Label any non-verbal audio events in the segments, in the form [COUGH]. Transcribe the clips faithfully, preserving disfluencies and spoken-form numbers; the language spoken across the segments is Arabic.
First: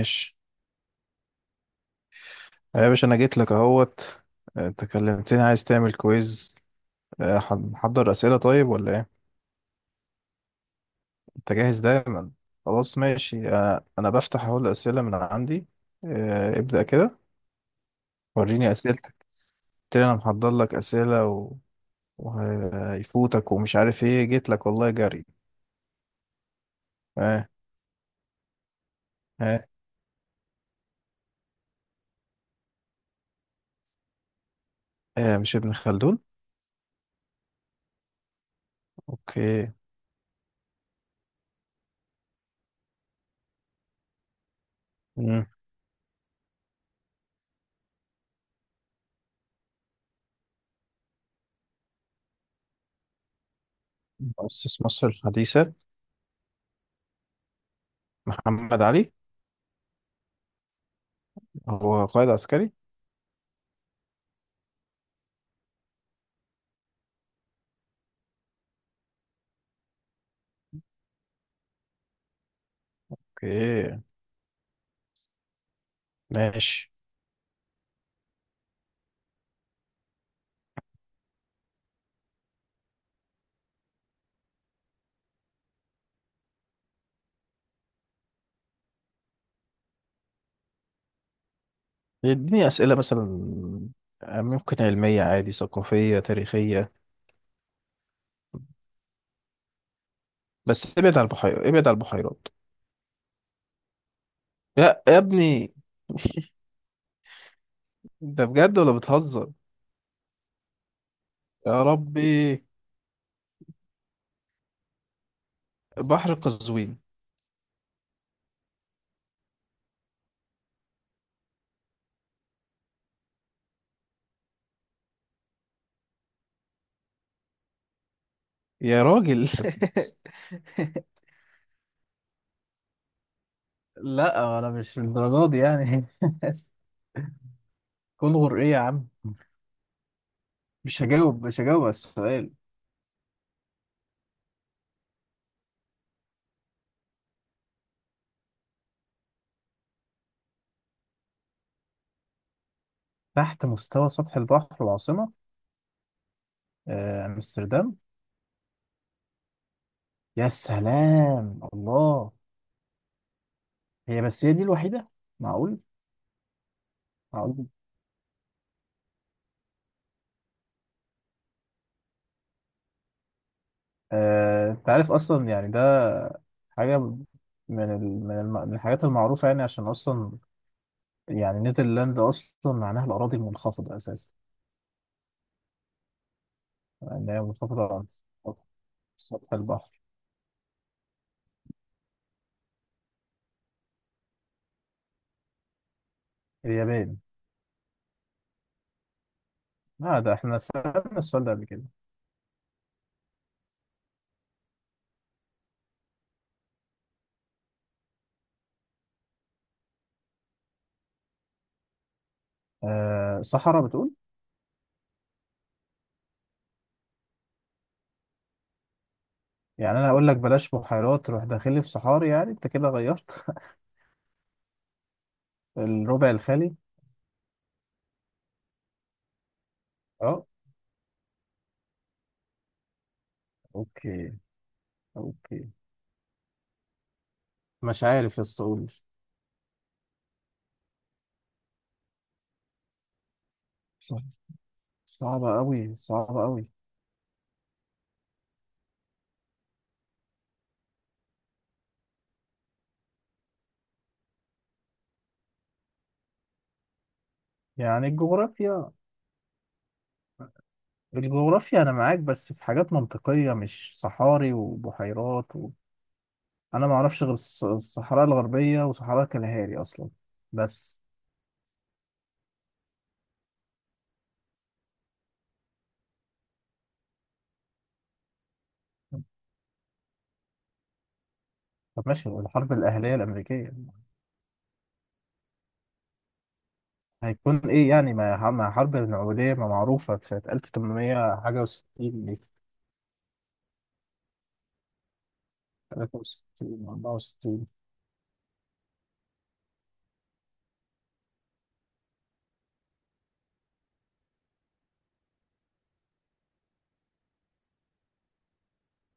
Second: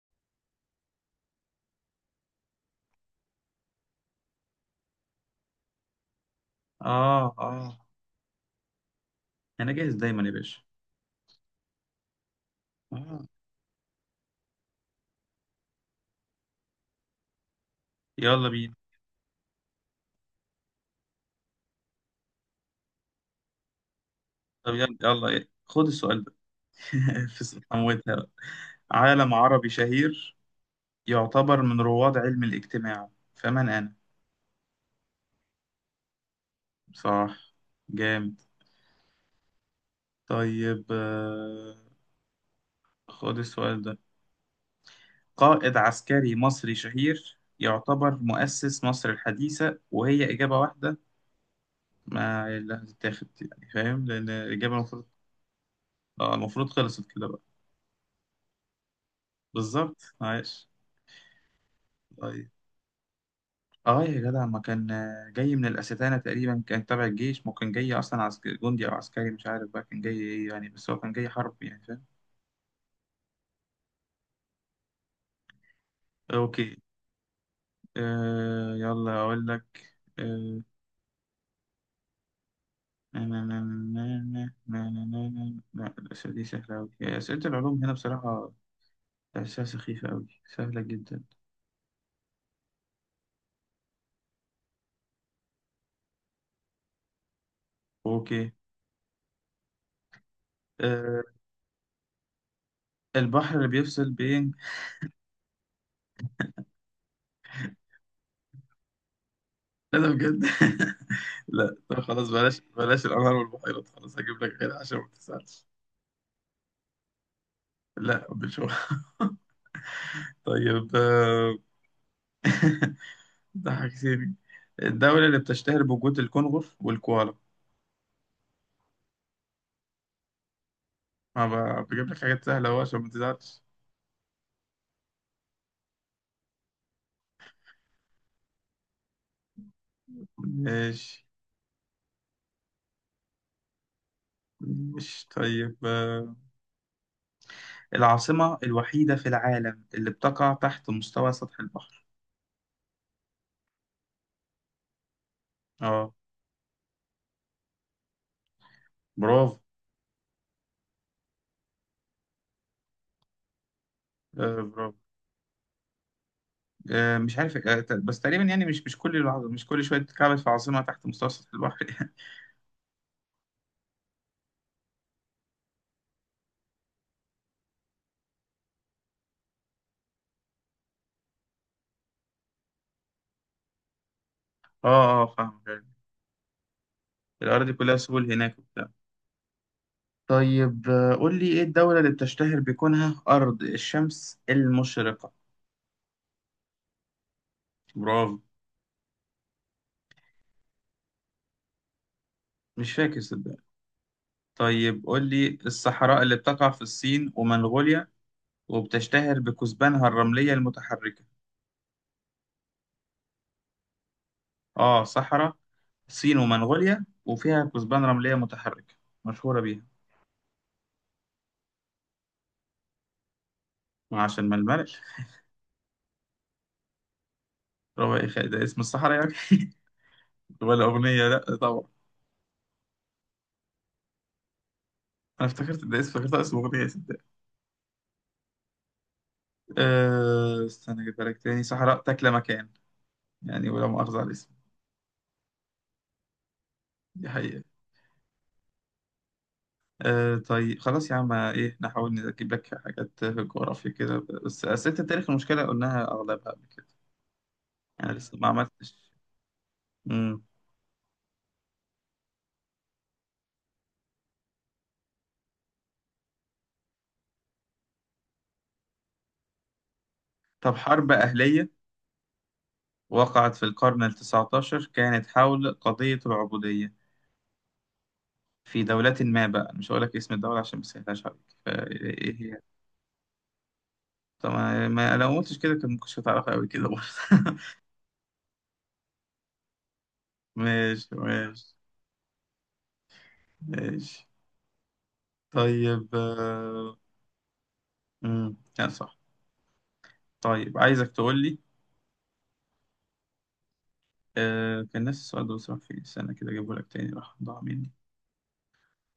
ماشي. يا باشا انا جيت لك اهوت. آه، انت كلمتني عايز تعمل كويز. اه أه، اه، ح- محضر اسئله طيب ولا ايه؟ انا جاهز دايما يا باشا. انت جاهز دايما. خلاص آه. ماشي. أه، انا بفتح اهو الاسئله من عندي. أه، ابدا كده. يلا وريني بينا. اسئلتك. قلت لي انا محضر لك اسئله و- وهيفوتك، ومش عارف ايه، جيت لك طب يلا، والله جري. يلا خد السؤال ده. [LAUGHS] اه في حموتها بقى. عالم اه. عربي شهير يعتبر من رواد علم الاجتماع، فمن انا؟ اه مش ابن خلدون؟ صح. جامد. اوكي. طيب، آه، خد السؤال ده. مم. قائد عسكري مصري شهير يعتبر مؤسس مصر الحديثة، وهي إجابة واحدة. ما اللي هتتاخد؟ يعني فاهم، لأن الإجابة مؤسس المفروض... مصر الحديثه؟ آه، المفروض خلصت كده بقى. محمد علي. بالظبط عايش. هو قائد طيب عسكري. اه، يا جدع ما كان آه، جاي من الاستانه تقريبا، كان تبع الجيش، ممكن جاي اصلا عسكري جندي او عسكري، مش عارف بقى كان جاي ايه يعني، بس هو كان جاي حرب يعني فاهم. اوكي. اوكي. ماشي. آه يلا اقول لك. آه نا- نا- نا- نا- نا- نا- نا- نا- نا- لا، الاسئله دي سهله قوي، اسئله العلوم هنا بصراحه تحسها سخيفه قوي، سهله جدا. يديني أسئلة مثلا، ممكن علمية عادي، ثقافية، تاريخية، اوكي. بس ابعد آه عن البحيرات، ابعد عن البحيرات. البحر اللي بيفصل بين... يا يا ابني، ده بجد ولا بتهزر؟ [LAUGHS] لا ده بجد. [LAUGHS] لا يا طب خلاص، ربي. بلاش بلاش الانهار والبحيرات، خلاص هجيب لك غيرها عشان ما تسالش. بحر قزوين. لا مش هو. [LAUGHS] طيب. آه، [LAUGHS] ضحكتني. الدولة اللي بتشتهر بوجود الكنغر والكوالا؟ يا راجل. ما ب- بجيب لك حاجات سهلة أهو عشان ما تزعلش. [LAUGHS] لا انا مش للدرجه دي يعني. [LAUGHS] كل غر ايه يا عم. مش ماشي. هجاوب، مش هجاوب على السؤال. مش طيب. آه، العاصمة الوحيدة في العالم اللي بتقع تحت مستوى سطح البحر؟ تحت مستوى سطح البحر العاصمه. اه. آه، امستردام. برافو. يا سلام الله. هي بس، هي آه، دي برافو. الوحيده؟ معقول. آه، مش عارف. معقول. آه، ت- بس تقريبا يعني، مش مش كل الع- مش كل شوية تتكعبل في عاصمة تحت مستوى سطح البحر. [LAUGHS] آه، انت عارف اصلا يعني ده حاجه من ال- من الم- من الحاجات المعروفه، يعني عشان اصلا يعني نيدرلاند اصلا معناها الاراضي المنخفضه اساسا. اه اه، فاهم. يعني هي الأراضي منخفضه كلها عن سهول هناك. سطح البحر. طيب. آه، قول لي، ايه الدولة اللي بتشتهر بكونها أرض الشمس المشرقة؟ اليابان. برافو. لا ده احنا سالنا السؤال ده قبل كده. مش فاكر صدقني. طيب قول لي، الصحراء اللي بتقع في الصين ومنغوليا، وبتشتهر بكثبانها الرملية المتحركة؟ أه صحراء بتقول؟ اه، صحراء الصين ومنغوليا، وفيها كثبان رملية متحركة، مشهورة بيها. يعني انا اقول لك بلاش بحيرات، روح داخلي في صحاري؟ يعني انت كده غيرت. [LAUGHS] عشان ما الملل. الربع الخالي. ربع إخاء ده اسم الصحراء يعني؟ اه. [LAUGHS] ولا أغنية؟ لا طبعا. اوكي. أنا اوكي. افتكرت ده اسم، افتكرت اسم أغنية صدق. مش عارف يا اسطى، قول لي. أه استنى أجيبها لك تاني. صحراء تاكل مكان يعني، ولا مؤاخذة على الاسم. صعبه قوي، صعبه قوي. دي حقيقة. آه طيب خلاص يا عم، ايه نحاول نجيب لك حاجات في الجغرافيا كده، بس أسئلة التاريخ، المشكلة قلناها أغلبها قبل كده. يعني أنا لسه ما الجغرافيا، عملتش. مم. الجغرافيا انا معاك، بس في حاجات منطقيه، مش صحاري وبحيرات و... انا ما اعرفش غير الص- الصحراء الغربيه وصحراء كالهاري اصلا طب، بس. حرب أهلية وقعت في القرن التسعتاشر، كانت حول قضية العبودية في دولة ما بقى، مش هقول لك اسم الدولة عشان ما سهلاش عليك، طب ماشي، فإيه هي؟ والحرب الاهليه الامريكيه. طب ما ما- لو ما قلتش كده كان ممكن هتعرفها أوي كده برضه. هيكون [LAUGHS] ايه يعني ما ما حرب النوويه، ما معروفه في سنه ماشي ألف وثمنمية حاجه ماشي. و60 دي. ماشي. طيب. تلاتة وستين آه، أربعة وستين. مم. لا، صح. طيب عايزك تقول لي، آه كان نفس السؤال ده بصراحة في سنة كده، جابه لك تاني راح ضاع مني.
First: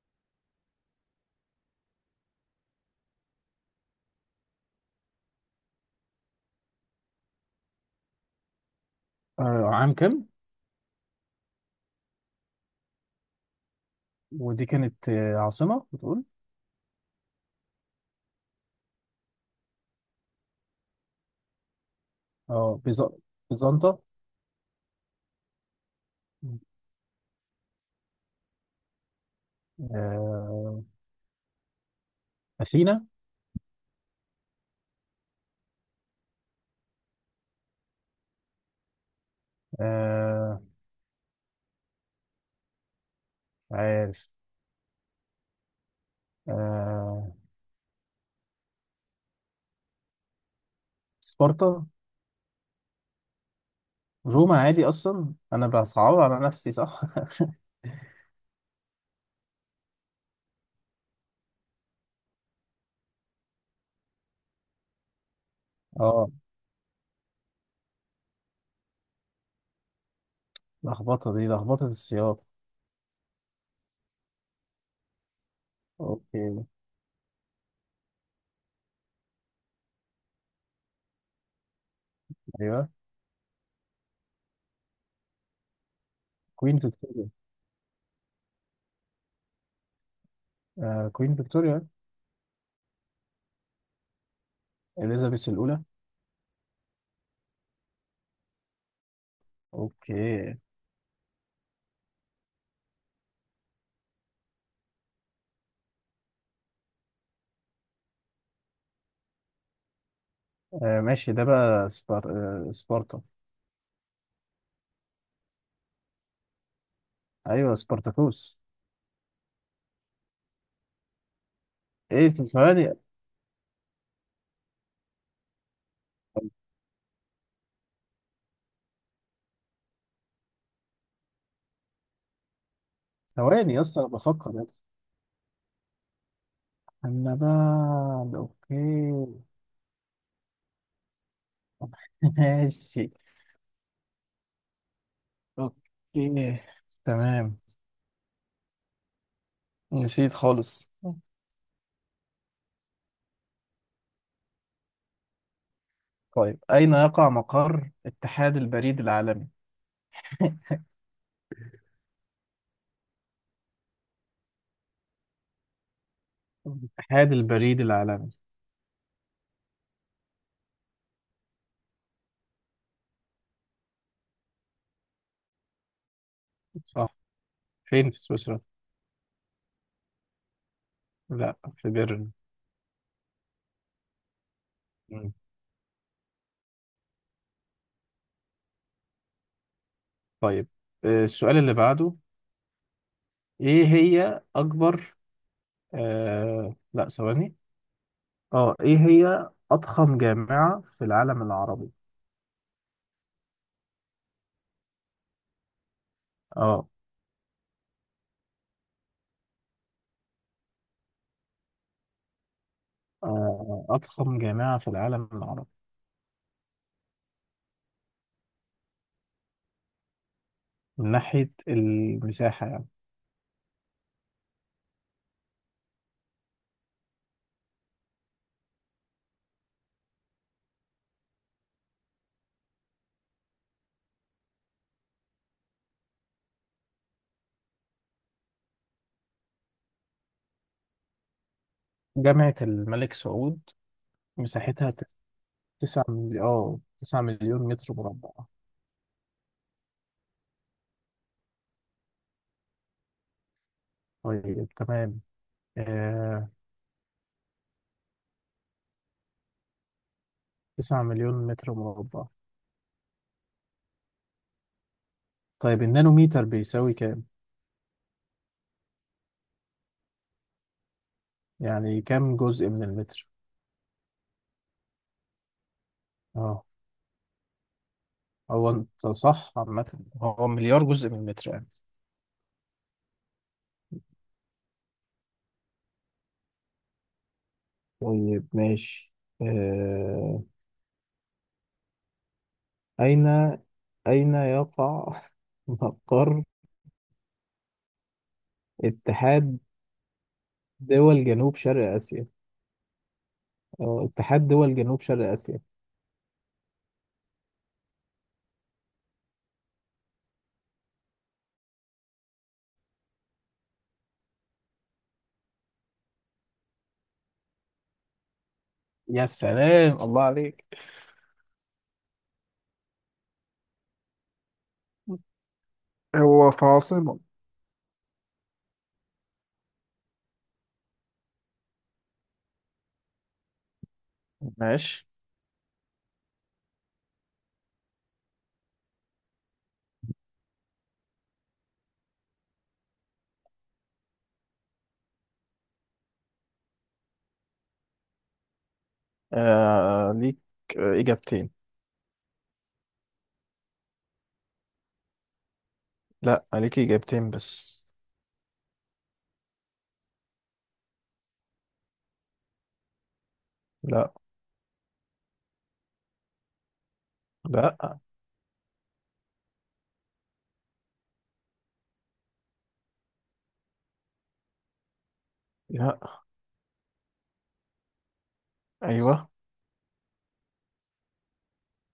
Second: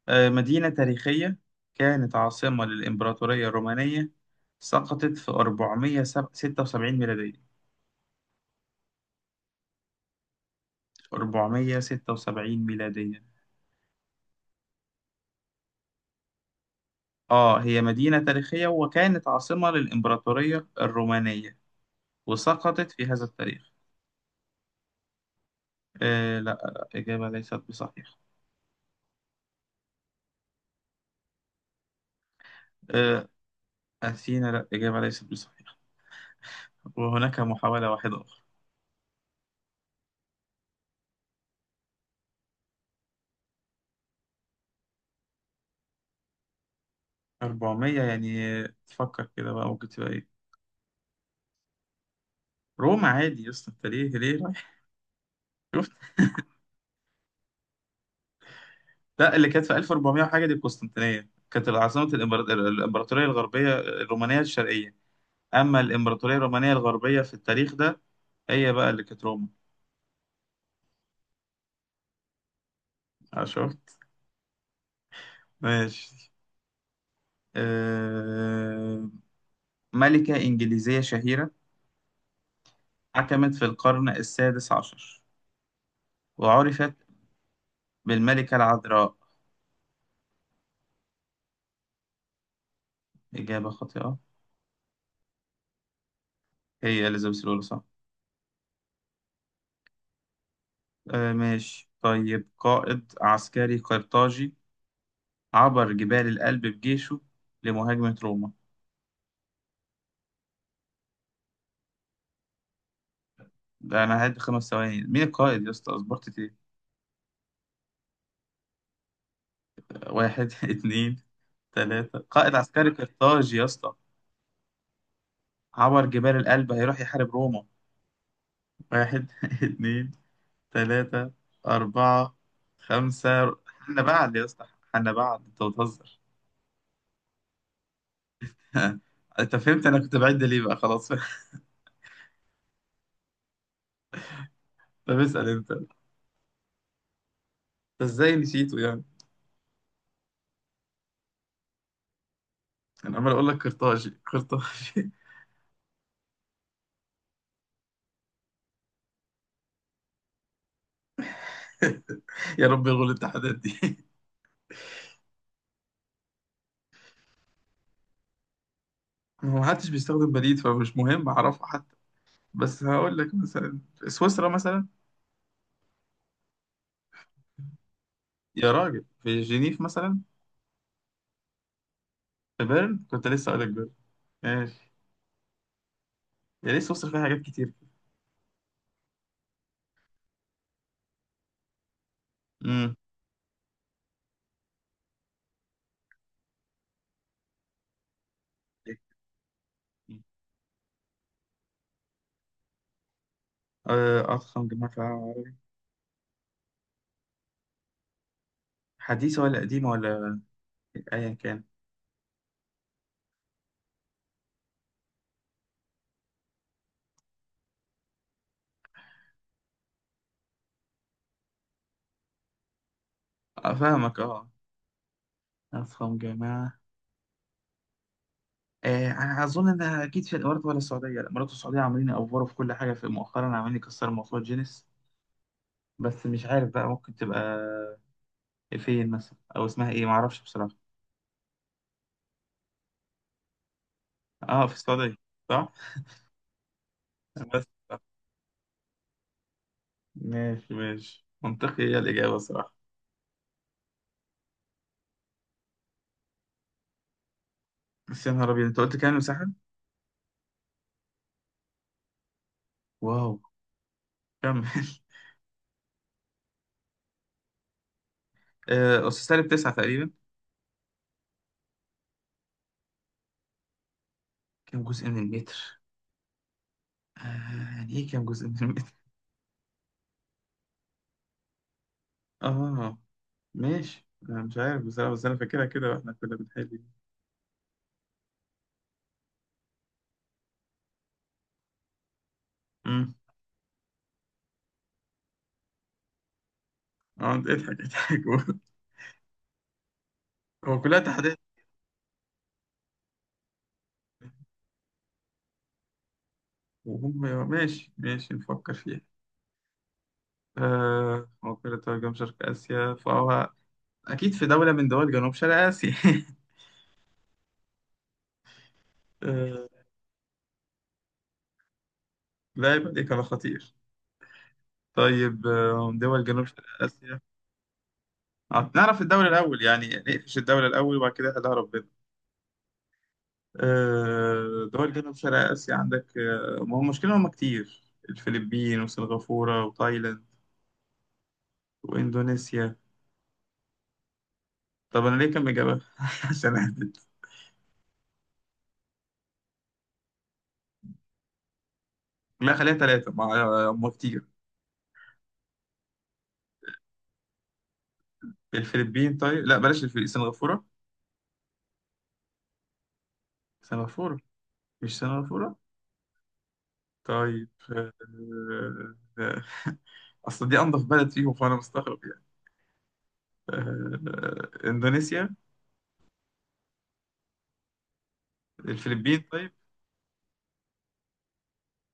آه مدينة تاريخية كانت عاصمة للإمبراطورية الرومانية، سقطت في أربعمائة وستة وسبعين ميلادية. آه عام كام؟ أربعمائة وستة وسبعين ميلادية. ودي كانت آه، عاصمه بتقول؟ آه هي مدينة تاريخية وكانت عاصمة للإمبراطورية الرومانية، اه وسقطت بيز... في هذا التاريخ. بيزنطة. آه لا لا، إجابة ليست بصحيحة. آه... اثينا. آه أثينا، لا، إجابة ليست بصحيحة. وهناك محاولة واحدة أخرى. آه... عارف. آه... أربعمية يعني، آه، تفكر كده بقى، ممكن تبقى إيه؟ سبارتا. روما عادي يا اسطى، انت ليه ليه روما رايح؟ عادي، اصلا انا شفت. بصعبها على نفسي صح. لا، اللي كانت في ألف وأربعمائة وحاجه دي القسطنطينيه، كانت عاصمه الإمبرا- الامبراطوريه الغربيه الرومانيه الشرقيه، اما [LAUGHS] اه. الامبراطوريه الرومانيه الغربيه في التاريخ ده، هي بقى اللي كانت روما. لخبطه دي، لخبطه السياق. آه، شفت. ماشي. اوكي. آه، ملكه انجليزيه شهيره، ايوه. حكمت في القرن السادس عشر، كوين وعرفت فيكتوريا. بالملكه العذراء. آه كوين فيكتوريا. اجابه خاطئه. اليزابيث الاولى. هي اليزابيث الاولى، صح. اوكي. آه، ماشي. طيب، قائد عسكري قرطاجي عبر جبال الألب بجيشه لمهاجمة روما. آه ماشي. ده بقى سبار... آه سبارتا. ده أنا هعد خمس ثواني، مين القائد يا اسطى؟ أصبرت إيه. ايوه سبارتاكوس. واحد [LAUGHS] اتنين، تلاتة. ايه قائد عسكري ثواني. قرطاج يا اسطى، عبر جبال الألب، هيروح يحارب روما. واحد [LAUGHS] اتنين، تلاتة، أربعة، خمسة. ثواني حنا اصلا بعد يا بفكر يا اسطى؟ اسطى. حنا بعد. أنت بتهزر. النبال [LAUGHS] اوكي. أنت فهمت، أنا كنت بعد ليه بقى، خلاص. [LAUGHS] [LAUGHS] ماشي. طب اسأل أنت أنت. اوكي. تمام. إزاي نسيته يعني؟ نسيت خالص. أنا عمال أقول لك قرطاجي قرطاجي. طيب، أين يقع مقر اتحاد البريد العالمي؟ [LAUGHS] [LAUGHS] يا رب يلغوا الاتحادات دي. اتحاد البريد العالمي. هو محدش بيستخدم بليد، فمش مهم أعرفه حتى. بس هقول لك مثلا في سويسرا مثلا. صح. فين في سويسرا؟ يا راجل، في جنيف مثلا. لا، في بيرن. في بيرن، كنت لسه أقول لك بيرن. ماشي. مم. يا ليه سويسرا فيها حاجات كتير. طيب آه، السؤال اللي بعده. امم. إيه هي أكبر آه... لا ثواني. اه، إيه هي أضخم جامعة في العالم العربي؟ آه، أضخم جامعة في العالم، اه. حديثة ولا قديمة، ولا أيا كان. آه، أضخم جامعة في العالم العربي من ناحية المساحة يعني. آه، فاهمك أه. أضخم جامعة. آه، أنا أظن إنها أكيد في الإمارات ولا السعودية، لا الإمارات والسعودية عاملين يأفوروا في كل حاجة في مؤخرا، عاملين يكسروا موضوع جينيس. بس مش عارف بقى، ممكن تبقى فين مثلا، أو اسمها إيه، معرفش بصراحة. جامعة الملك سعود، اه، في مساحتها السعودية، صح؟ تسعة مليون اه تسعة مليون بس متر صح. مربع. ماشي ماشي، منطقي هي الإجابة صراحة. طيب تمام. آه بس يا نهار أبيض، أنت قلت كام مساحة؟ تسعة مليون متر مربع. واو. كمل. [LAUGHS] طيب، النانوميتر بيساوي كام؟ آه، أس سالب تسعة تقريبا. يعني كام جزء من المتر؟ كام جزء من المتر؟ اه. آه، يعني إيه كام جزء من هو المتر؟ انت صح عامة. هو مليار جزء من المتر يعني. [LAUGHS] آه، ماشي. أنا مش عارف بصراحة، بس أنا فاكرها كده وإحنا كنا بنحل. طيب ماشي. آه... أمم. أين أين يقع [LAUGHS] مقر آه اضحك اضحك. [LAUGHS] اتحاد هو كلها دول تحديات. جنوب شرق آسيا؟ أو اتحاد دول جنوب شرق آسيا. وهم ماشي ماشي، نفكر فيها. آه موقع ترجم شرق آسيا، فهو أكيد في دولة من دول جنوب شرق آسيا. يا [LAUGHS] سلام الله عليك. لا، يبقى دي كان خطير. طيب. آه، دول جنوب هو شرق في عاصمة. آسيا. آه، نعرف الدولة الأول يعني، نقفش الدولة الأول وبعد كده هدها ربنا. آه، دول ماشي. جنوب شرق آسيا عندك. آه، ما هو المشكلة هم كتير، الفلبين وسنغافورة وتايلاند وإندونيسيا. طب أنا ليه كم إجابة؟ [LAUGHS] عشان أهبد. آه ليك آه، إجابتين. لا، خليها ثلاثة، ما هم كتير. لا، عليكي إجابتين بس. الفلبين، طيب لا بلاش الفلبين. سنغافورة. لا. سنغافورة. مش سنغافورة. طيب. لا. آه، آه، [LAUGHS] أصل دي أنضف بلد فيهم فأنا مستغرب. آه، إندونيسيا. لا. الفلبين، أيوه. طيب.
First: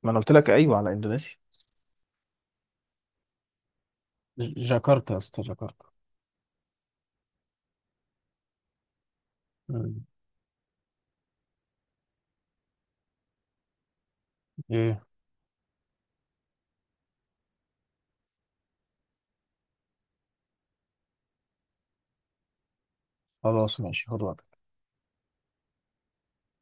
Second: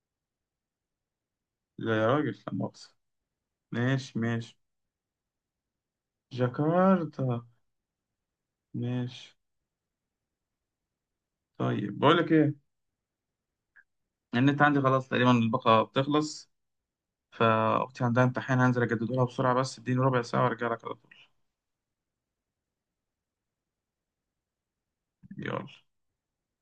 ما أنا قلت لك أيوه على إندونيسيا. لا يا راجل، لا مؤاخذة. ماشي ج- ماشي. جاكرتا يا اسطى، جاكرتا. جاكرتا. ماشي. مم. طيب، بقول لك إيه، النت عندي ايه. خلاص تقريبا، الباقة بتخلص، فأختي عندها امتحان، هنزل أجدده لها بسرعة بس، اديني ربع ساعة وأرجع لك على طول. خلاص ماشي، خد وقتك. يلا.